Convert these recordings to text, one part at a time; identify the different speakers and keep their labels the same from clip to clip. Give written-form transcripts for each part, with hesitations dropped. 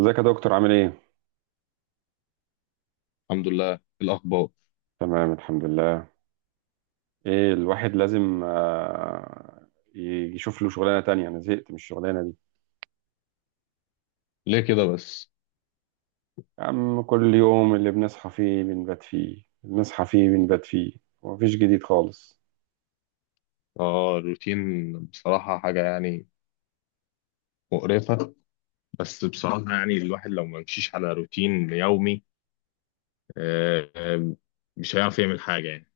Speaker 1: ازيك يا دكتور عامل ايه؟
Speaker 2: الحمد لله. الأخبار؟
Speaker 1: تمام الحمد لله. ايه الواحد لازم يشوف له شغلانة تانية. انا زهقت من الشغلانة دي.
Speaker 2: ليه كده بس؟
Speaker 1: يا عم كل يوم اللي بنصحى فيه بنبات فيه بنصحى فيه بنبات فيه، ومفيش جديد خالص.
Speaker 2: اه، الروتين بصراحة حاجة يعني مقرفة. بس بصراحة يعني الواحد لو ما مشيش على روتين يومي آه، آه، مش هيعرف يعمل حاجة يعني.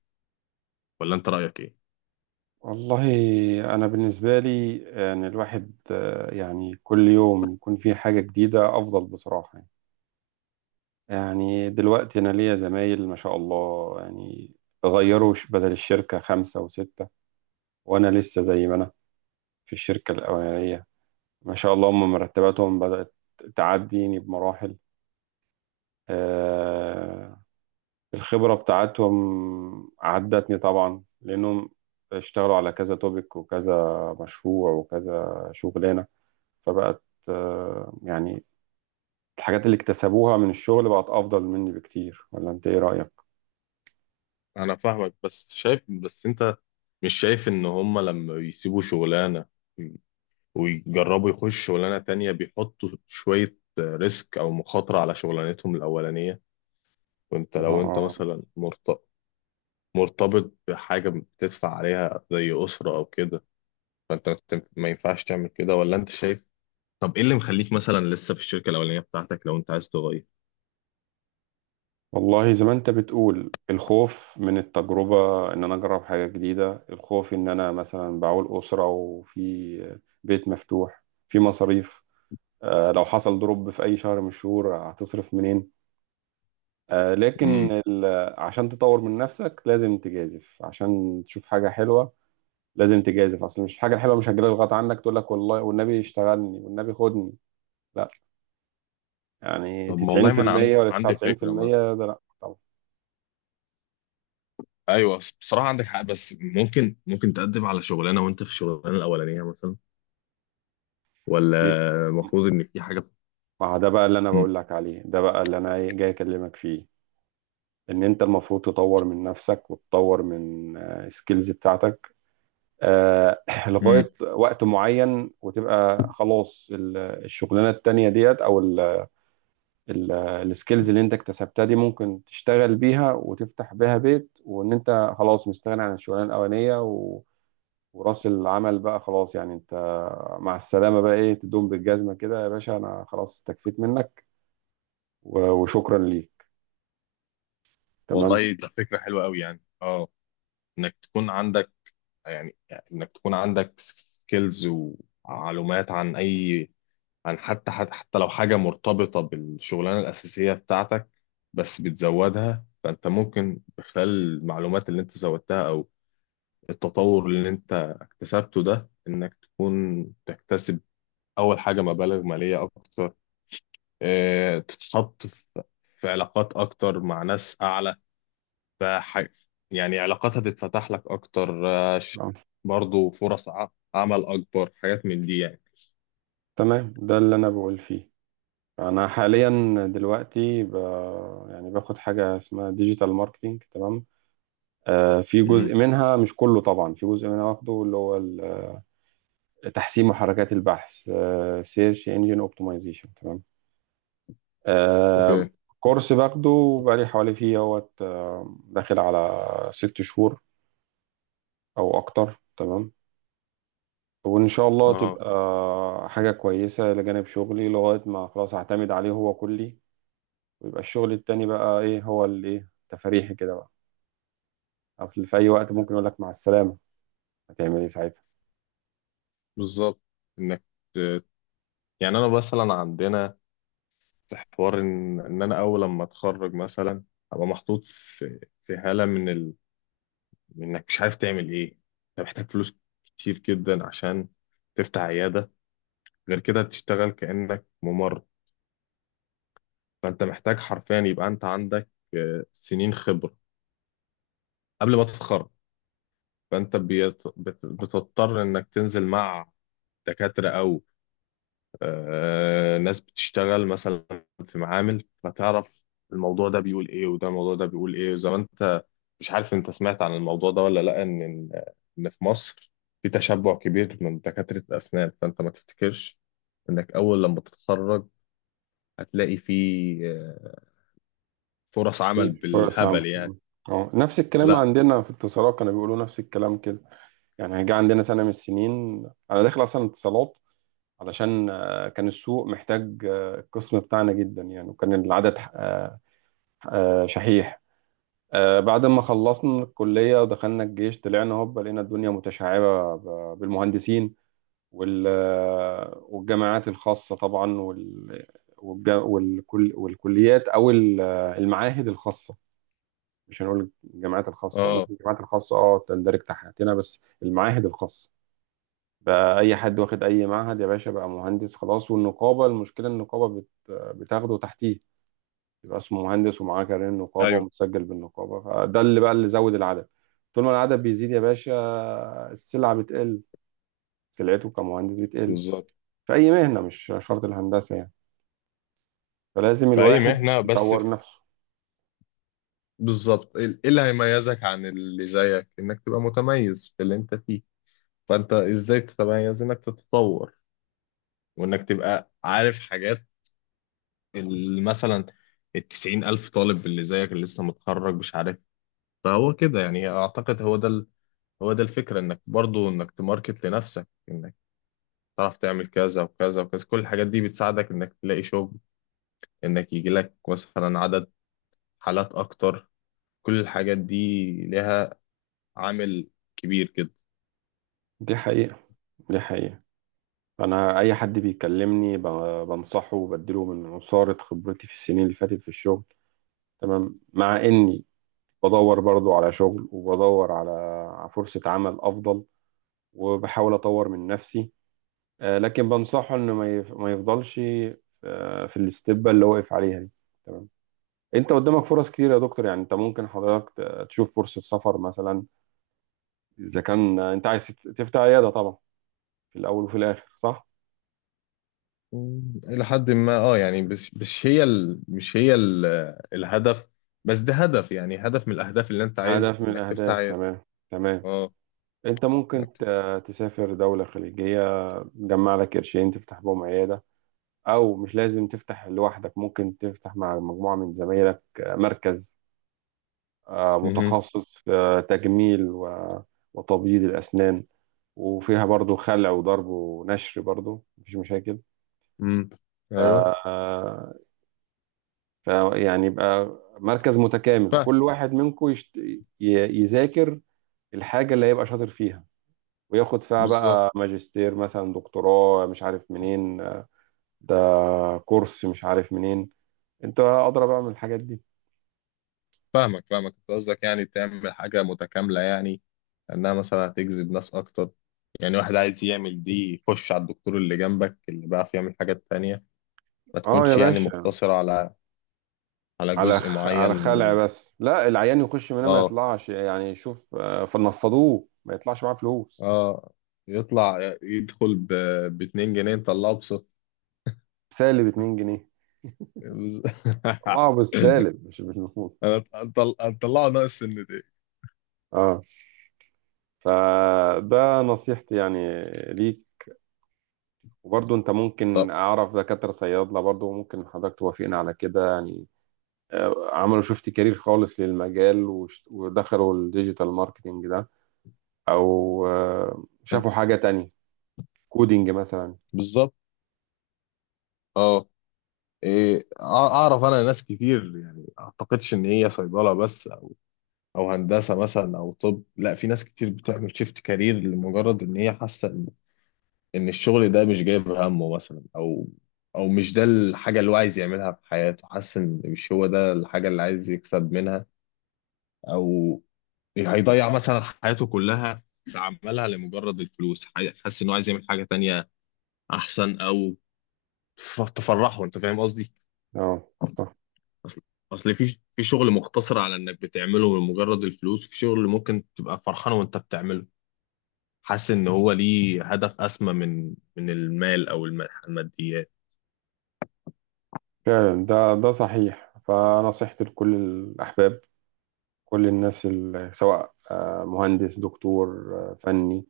Speaker 2: ولا أنت رأيك إيه؟
Speaker 1: والله انا بالنسبة لي، ان الواحد يعني كل يوم يكون فيه حاجة جديدة افضل بصراحة يعني. يعني دلوقتي انا ليا زمايل ما شاء الله يعني، غيروا بدل الشركة خمسة وستة، وانا لسه زي ما انا في الشركة الأولانية. ما شاء الله هم مرتباتهم بدأت تعديني بمراحل. آه، الخبرة بتاعتهم عدتني طبعا، لأنهم اشتغلوا على كذا توبيك وكذا مشروع وكذا شغلانة، فبقت يعني الحاجات اللي اكتسبوها من الشغل بقت أفضل مني بكتير. ولا أنت إيه رأيك؟
Speaker 2: أنا فاهمك، بس شايف، بس أنت مش شايف إن هما لما بيسيبوا شغلانة ويجربوا يخشوا شغلانة تانية بيحطوا شوية ريسك أو مخاطرة على شغلانتهم الأولانية، وأنت لو
Speaker 1: آه،
Speaker 2: مثلا مرتبط بحاجة بتدفع عليها زي أسرة أو كده، فأنت ما ينفعش تعمل كده، ولا أنت شايف؟ طب إيه اللي مخليك مثلا لسه في الشركة الأولانية بتاعتك لو أنت عايز تغير؟
Speaker 1: والله زي ما انت بتقول، الخوف من التجربة ان انا اجرب حاجة جديدة، الخوف ان انا مثلا بعول اسرة، وفي بيت مفتوح، في مصاريف. لو حصل ضرب في اي شهر من الشهور هتصرف منين؟ آه، لكن
Speaker 2: امم.
Speaker 1: ال- عشان تطور من نفسك لازم تجازف، عشان تشوف حاجة حلوة. لازم تجازف، اصل مش الحاجة الحلوة مش هتجيلك غصب عنك تقول لك والله والنبي اشتغلني والنبي خدني. لا. يعني
Speaker 2: طب ما والله، ما أنا
Speaker 1: 90% ولا
Speaker 2: عندي فكرة مثلا.
Speaker 1: 99%؟ ده لا.
Speaker 2: أيوه، بصراحة عندك حق، بس ممكن تقدم على شغلانة وأنت في الشغلانة الأولانية مثلا، ولا؟
Speaker 1: طبعا.
Speaker 2: المفروض إن في حاجة.
Speaker 1: ما ده بقى اللي انا
Speaker 2: امم.
Speaker 1: بقول لك عليه، ده بقى اللي انا إيه جاي اكلمك فيه، ان انت المفروض تطور من نفسك وتطور من السكيلز بتاعتك. آه،
Speaker 2: امم.
Speaker 1: لغاية وقت معين، وتبقى خلاص الشغلانة التانية ديت، او السكيلز اللي انت اكتسبتها دي ممكن تشتغل بيها وتفتح بيها بيت، وان انت خلاص مستغني عن الشغلانة الاولانية وراس العمل بقى خلاص يعني. انت مع السلامة بقى ايه، تدوم بالجزمة كده يا باشا، انا خلاص استكفيت منك وشكرا ليك. تمام.
Speaker 2: والله، ده فكرة حلوة أوي يعني. أه إنك تكون عندك يعني إنك تكون عندك سكيلز ومعلومات عن حتى لو حاجة مرتبطة بالشغلانة الأساسية بتاعتك، بس بتزودها، فأنت ممكن بخلال المعلومات اللي أنت زودتها أو التطور اللي أنت اكتسبته ده، إنك تكون تكتسب أول حاجة مبالغ مالية أكتر، اه تتحط في علاقات أكتر مع ناس أعلى، فح- يعني علاقات هتتفتح لك أكتر،
Speaker 1: آه،
Speaker 2: برضو فرص عمل، أكبر حاجات من دي يعني.
Speaker 1: تمام ده اللي انا بقول فيه. انا حاليا دلوقتي يعني باخد حاجه اسمها ديجيتال ماركتنج، تمام. آه في جزء
Speaker 2: امم.
Speaker 1: منها مش كله طبعا، في جزء منها واخده اللي هو تحسين محركات البحث، سيرش انجن اوبتمايزيشن، تمام. آه
Speaker 2: اوكي.
Speaker 1: كورس باخده بقالي حوالي فيه اهوت داخل على 6 شهور او اكتر، تمام. وان شاء الله
Speaker 2: اه،
Speaker 1: تبقى حاجه كويسه لجانب شغلي، لغايه ما خلاص هعتمد عليه هو كلي، ويبقى الشغل التاني بقى ايه هو اللي ايه تفريحي كده بقى. اصل في اي وقت ممكن يقول لك مع السلامه، هتعمل ايه ساعتها؟
Speaker 2: بالظبط. إنك يعني انا مثلا عندنا، في حوار ان انا اول لما اتخرج مثلا ابقى محطوط في حاله من انك مش عارف تعمل ايه. انت محتاج فلوس كتير جدا عشان تفتح عياده، غير كده تشتغل كانك ممرض. فانت محتاج حرفيا يبقى انت عندك سنين خبره قبل ما تتخرج. فانت بتضطر انك تنزل مع دكاتره، ناس بتشتغل مثلا في معامل، فتعرف الموضوع ده بيقول ايه، وده الموضوع ده بيقول ايه. وزي ما انت مش عارف، انت سمعت عن الموضوع ده ولا لا، ان ان إن في مصر في تشبع كبير من دكاترة الأسنان، فأنت ما تفتكرش إنك أول لما تتخرج هتلاقي في آه، فرص عمل
Speaker 1: إيه، فرص عامه.
Speaker 2: بالهبل يعني.
Speaker 1: اه نفس الكلام
Speaker 2: لا.
Speaker 1: عندنا في اتصالات، كانوا بيقولوا نفس الكلام كده يعني. جه عندنا سنه من السنين انا داخل اصلا اتصالات، علشان كان السوق محتاج القسم بتاعنا جدا يعني، وكان العدد شحيح. بعد ما خلصنا الكليه ودخلنا الجيش، طلعنا هوب لقينا الدنيا متشعبه بالمهندسين وال والجامعات الخاصة طبعا، والكليات أو المعاهد الخاصة. مش هنقول الجامعات الخاصة،
Speaker 2: اه.
Speaker 1: ممكن الجامعات الخاصة اه تندرج تحتنا، بس المعاهد الخاصة بقى أي حد واخد أي معهد يا باشا بقى مهندس خلاص. والنقابة، المشكلة النقابة بتاخده تحتيه، يبقى اسمه مهندس ومعاه كارنيه النقابة،
Speaker 2: ايوه،
Speaker 1: ومتسجل بالنقابة، فده اللي بقى اللي زود العدد. طول ما العدد بيزيد يا باشا السلعة بتقل، سلعته كمهندس بتقل.
Speaker 2: بالظبط.
Speaker 1: في أي مهنة، مش شرط الهندسة يعني، فلازم
Speaker 2: فأي
Speaker 1: الواحد
Speaker 2: مهنة بس
Speaker 1: يطور
Speaker 2: في.
Speaker 1: نفسه.
Speaker 2: بالظبط، إيه اللي هيميزك عن اللي زيك، إنك تبقى متميز في اللي أنت فيه، فانت ازاي تتميز، انك تتطور وانك تبقى عارف حاجات اللي مثلا 90,000 طالب اللي زيك اللي لسه متخرج مش عارف. فهو كده يعني، اعتقد هو ده الفكرة، انك برضو انك تماركت لنفسك، انك تعرف تعمل كذا وكذا وكذا، كل الحاجات دي بتساعدك انك تلاقي شغل، انك يجي لك مثلا عدد حالات اكتر، كل الحاجات دي لها عامل كبير كده.
Speaker 1: دي حقيقة، دي حقيقة. أنا أي حد بيكلمني بنصحه وبديله من عصارة خبرتي في السنين اللي فاتت في الشغل. تمام. مع إني بدور برضو على شغل، وبدور على فرصة عمل أفضل، وبحاول أطور من نفسي. لكن بنصحه إنه ما يفضلش في الاستبة اللي واقف عليها دي. تمام. أنت قدامك فرص كتير يا دكتور يعني. أنت ممكن حضرتك تشوف فرصة سفر مثلا، إذا كان أنت عايز تفتح عيادة طبعا، في الأول وفي الآخر، صح؟
Speaker 2: مم، إلى حد ما، يعني، بس مش هي ال... مش هي ال... الهدف. بس ده هدف، يعني هدف من الأهداف اللي أنت عايز،
Speaker 1: هدف من
Speaker 2: إنك تفتح
Speaker 1: الأهداف،
Speaker 2: عيادة.
Speaker 1: تمام. تمام.
Speaker 2: اه،
Speaker 1: أنت
Speaker 2: إنك
Speaker 1: ممكن
Speaker 2: تفتح.
Speaker 1: تسافر دولة خليجية، تجمع لك قرشين تفتح بهم عيادة. أو مش لازم تفتح لوحدك، ممكن تفتح مع مجموعة من زمايلك مركز
Speaker 2: مهم.
Speaker 1: متخصص في تجميل وتبييض الأسنان، وفيها برضو خلع وضرب ونشر برضو مفيش مشاكل.
Speaker 2: مم. أيوه،
Speaker 1: ف فيعني يبقى مركز متكامل،
Speaker 2: فاهم.
Speaker 1: وكل واحد منكم يذاكر الحاجة اللي هيبقى شاطر فيها، وياخد فيها
Speaker 2: بالظبط.
Speaker 1: بقى ماجستير مثلا، دكتوراه مش عارف منين، ده كورس مش عارف منين، انت اضرب بقى من الحاجات دي.
Speaker 2: فاهمك، أنت قصدك يعني تعمل حاجة متكاملة يعني، إنها مثلا هتجذب ناس أكتر، يعني واحد عايز يعمل دي يخش على الدكتور اللي جنبك اللي بيعرف يعمل حاجات تانية، ما
Speaker 1: اه يا
Speaker 2: تكونش يعني
Speaker 1: باشا،
Speaker 2: مقتصرة على جزء معين
Speaker 1: على
Speaker 2: من
Speaker 1: خلع
Speaker 2: ال...
Speaker 1: بس؟ لا، العيان يخش منها ما
Speaker 2: اه.
Speaker 1: يطلعش يعني، شوف فنفضوه ما يطلعش معاه فلوس.
Speaker 2: اه، يطلع يدخل ب2 جنيه نطلعه ب0.
Speaker 1: سالب 2 جنيه. طلعه بالسالب مش بالنقود.
Speaker 2: انا اطلعه ناقص سنتين.
Speaker 1: اه. فده نصيحتي يعني ليك. وبرضه انت ممكن،
Speaker 2: طب.
Speaker 1: اعرف دكاترة صيادلة برضه، ممكن حضرتك توافقنا على كده يعني، عملوا شفت كارير خالص للمجال، ودخلوا الديجيتال ماركتينج ده، او شافوا حاجة تانية، كودينج مثلا.
Speaker 2: بالظبط. اه، إيه، اعرف انا ناس كتير، يعني اعتقدش ان هي صيدله بس، او أو هندسه مثلا او طب. لا، في ناس كتير بتعمل شيفت كارير لمجرد ان هي حاسه إن الشغل ده مش جايب همه مثلا، او مش ده الحاجه اللي هو عايز يعملها في حياته، حاسس ان مش هو ده الحاجه اللي عايز يكسب منها، او هيضيع مثلا حياته كلها في عملها لمجرد الفلوس، حاسس انه عايز يعمل حاجه تانية احسن، او تفرحه، انت فاهم قصدي؟
Speaker 1: اه. صح.
Speaker 2: اصل اصل، في شغل مقتصر على انك بتعمله لمجرد الفلوس، في شغل ممكن تبقى فرحان وانت بتعمله، حاسس ان هو ليه هدف اسمى من المال او الماديات.
Speaker 1: فعلا ده صحيح. فنصيحتي لكل الاحباب كل الناس، سواء مهندس، دكتور، فني،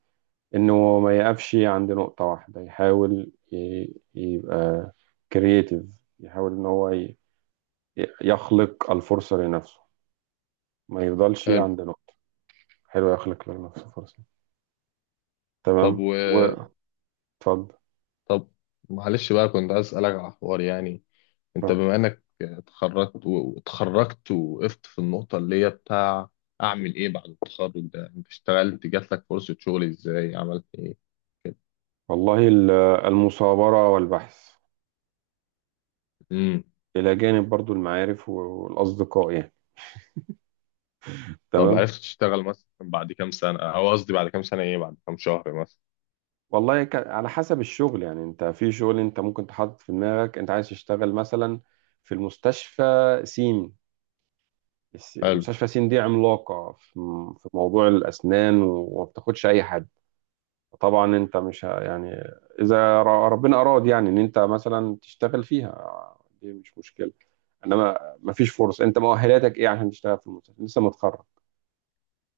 Speaker 1: انه ما يقفش عند نقطة واحدة، يحاول يبقى كرييتيف. يحاول ان هو يخلق الفرصة لنفسه، ما يفضلش
Speaker 2: حلو.
Speaker 1: عند نقطة. حلو يخلق لنفسه فرصة،
Speaker 2: طب
Speaker 1: تمام.
Speaker 2: و
Speaker 1: واتفضل.
Speaker 2: طب، معلش بقى، كنت عايز اسالك على حوار يعني، انت
Speaker 1: تمام.
Speaker 2: بما انك اتخرجت وقفت في النقطة اللي هي بتاع، اعمل ايه بعد التخرج ده، انت اشتغلت، جات لك فرصة شغل، ازاي عملت ايه كده؟
Speaker 1: والله المثابرة والبحث،
Speaker 2: امم.
Speaker 1: إلى جانب برضو المعارف والأصدقاء يعني،
Speaker 2: طب
Speaker 1: تمام.
Speaker 2: عرفت تشتغل مثلا بعد كام سنة، او قصدي بعد كام سنة ايه، بعد كام شهر مثلا؟
Speaker 1: والله على حسب الشغل يعني، أنت في شغل أنت ممكن تحط في دماغك أنت عايز تشتغل مثلا في المستشفى سين.
Speaker 2: حلو.
Speaker 1: مستشفى سين دي عملاقة في في موضوع الأسنان، وما بتاخدش أي حد. طبعا انت مش ه- يعني اذا ربنا اراد يعني ان انت مثلا تشتغل فيها دي مش مشكله. انما ما فيش فرص، انت مؤهلاتك ايه عشان تشتغل في المستشفى لسه متخرج،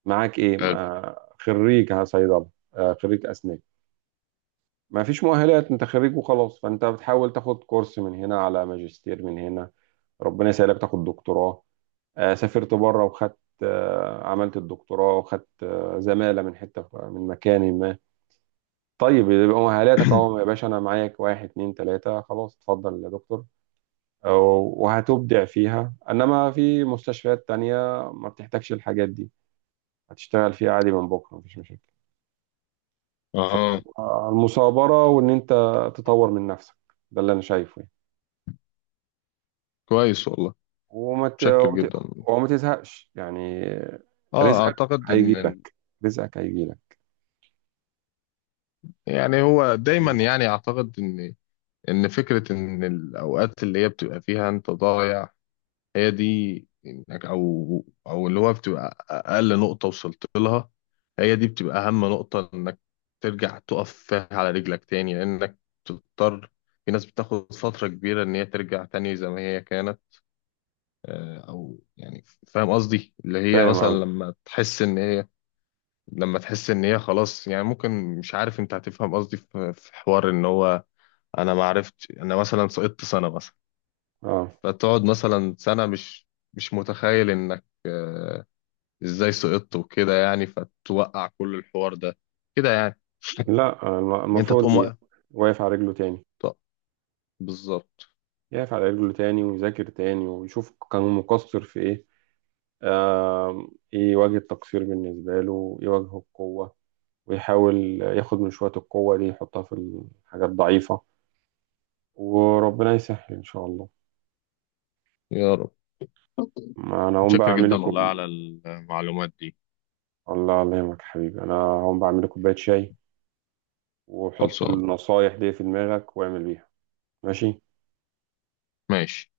Speaker 1: معاك ايه؟
Speaker 2: حلو.
Speaker 1: ما خريج صيدله، خريج اسنان. ما فيش مؤهلات، انت خريج وخلاص، فانت بتحاول تاخد كورس من هنا، على ماجستير من هنا، ربنا يسهلك تاخد دكتوراه. سافرت بره وخدت عملت الدكتوراه وخدت زماله من حته من مكان ما، طيب يبقى مهالاتك اهو يا باشا، انا معاك واحد اتنين تلاتة خلاص، اتفضل يا دكتور. أو- وهتبدع فيها. انما في مستشفيات تانية ما بتحتاجش الحاجات دي، هتشتغل فيها عادي من بكرة مفيش مشاكل.
Speaker 2: اها.
Speaker 1: فالمثابرة، وان انت تطور من نفسك، ده اللي انا شايفه يعني.
Speaker 2: كويس والله.
Speaker 1: وما ت...
Speaker 2: متشكر
Speaker 1: وت-
Speaker 2: جدا.
Speaker 1: وما تزهقش يعني.
Speaker 2: اه،
Speaker 1: رزقك
Speaker 2: اعتقد
Speaker 1: هيجي
Speaker 2: ان
Speaker 1: لك، رزقك هيجي لك.
Speaker 2: يعني هو دايما، يعني اعتقد ان فكرة ان الاوقات اللي هي بتبقى فيها انت ضايع، هي دي، او اللي هو بتبقى اقل نقطة وصلت لها، هي دي بتبقى اهم نقطة، انك ترجع تقف فيها على رجلك تاني، لانك تضطر، في ناس بتاخد فترة كبيرة ان هي ترجع تاني زي ما هي كانت، او يعني فاهم قصدي، اللي هي
Speaker 1: فاهم
Speaker 2: مثلا
Speaker 1: قصدي.
Speaker 2: لما تحس ان هي خلاص يعني، ممكن، مش عارف انت هتفهم قصدي، في حوار ان هو انا ما عرفت، انا مثلا سقطت سنة مثلا،
Speaker 1: اه.
Speaker 2: فتقعد مثلا سنة مش متخيل انك ازاي سقطت وكده يعني، فتوقع كل الحوار ده كده يعني،
Speaker 1: لا
Speaker 2: انت
Speaker 1: المفروض
Speaker 2: تقوم
Speaker 1: دي
Speaker 2: واقف.
Speaker 1: واقف على رجله تاني.
Speaker 2: طب. بالظبط.
Speaker 1: يقف على رجله تاني، ويذاكر تاني، ويشوف كان مقصر في ايه. آم، ايه وجه التقصير بالنسبة له، ايه وجه القوة، ويحاول ياخد من شوية القوة دي يحطها في الحاجات الضعيفة، وربنا يسهل ان شاء الله.
Speaker 2: يا رب.
Speaker 1: ما انا هقوم بقى
Speaker 2: متشكر
Speaker 1: اعمل
Speaker 2: جدا والله
Speaker 1: لكم.
Speaker 2: على المعلومات دي.
Speaker 1: الله، الله يهمك يا حبيبي، انا هقوم بعمل لكم كوباية شاي، وحط
Speaker 2: خلصان.
Speaker 1: النصايح دي في دماغك واعمل بيها. ماشي.
Speaker 2: ماشي.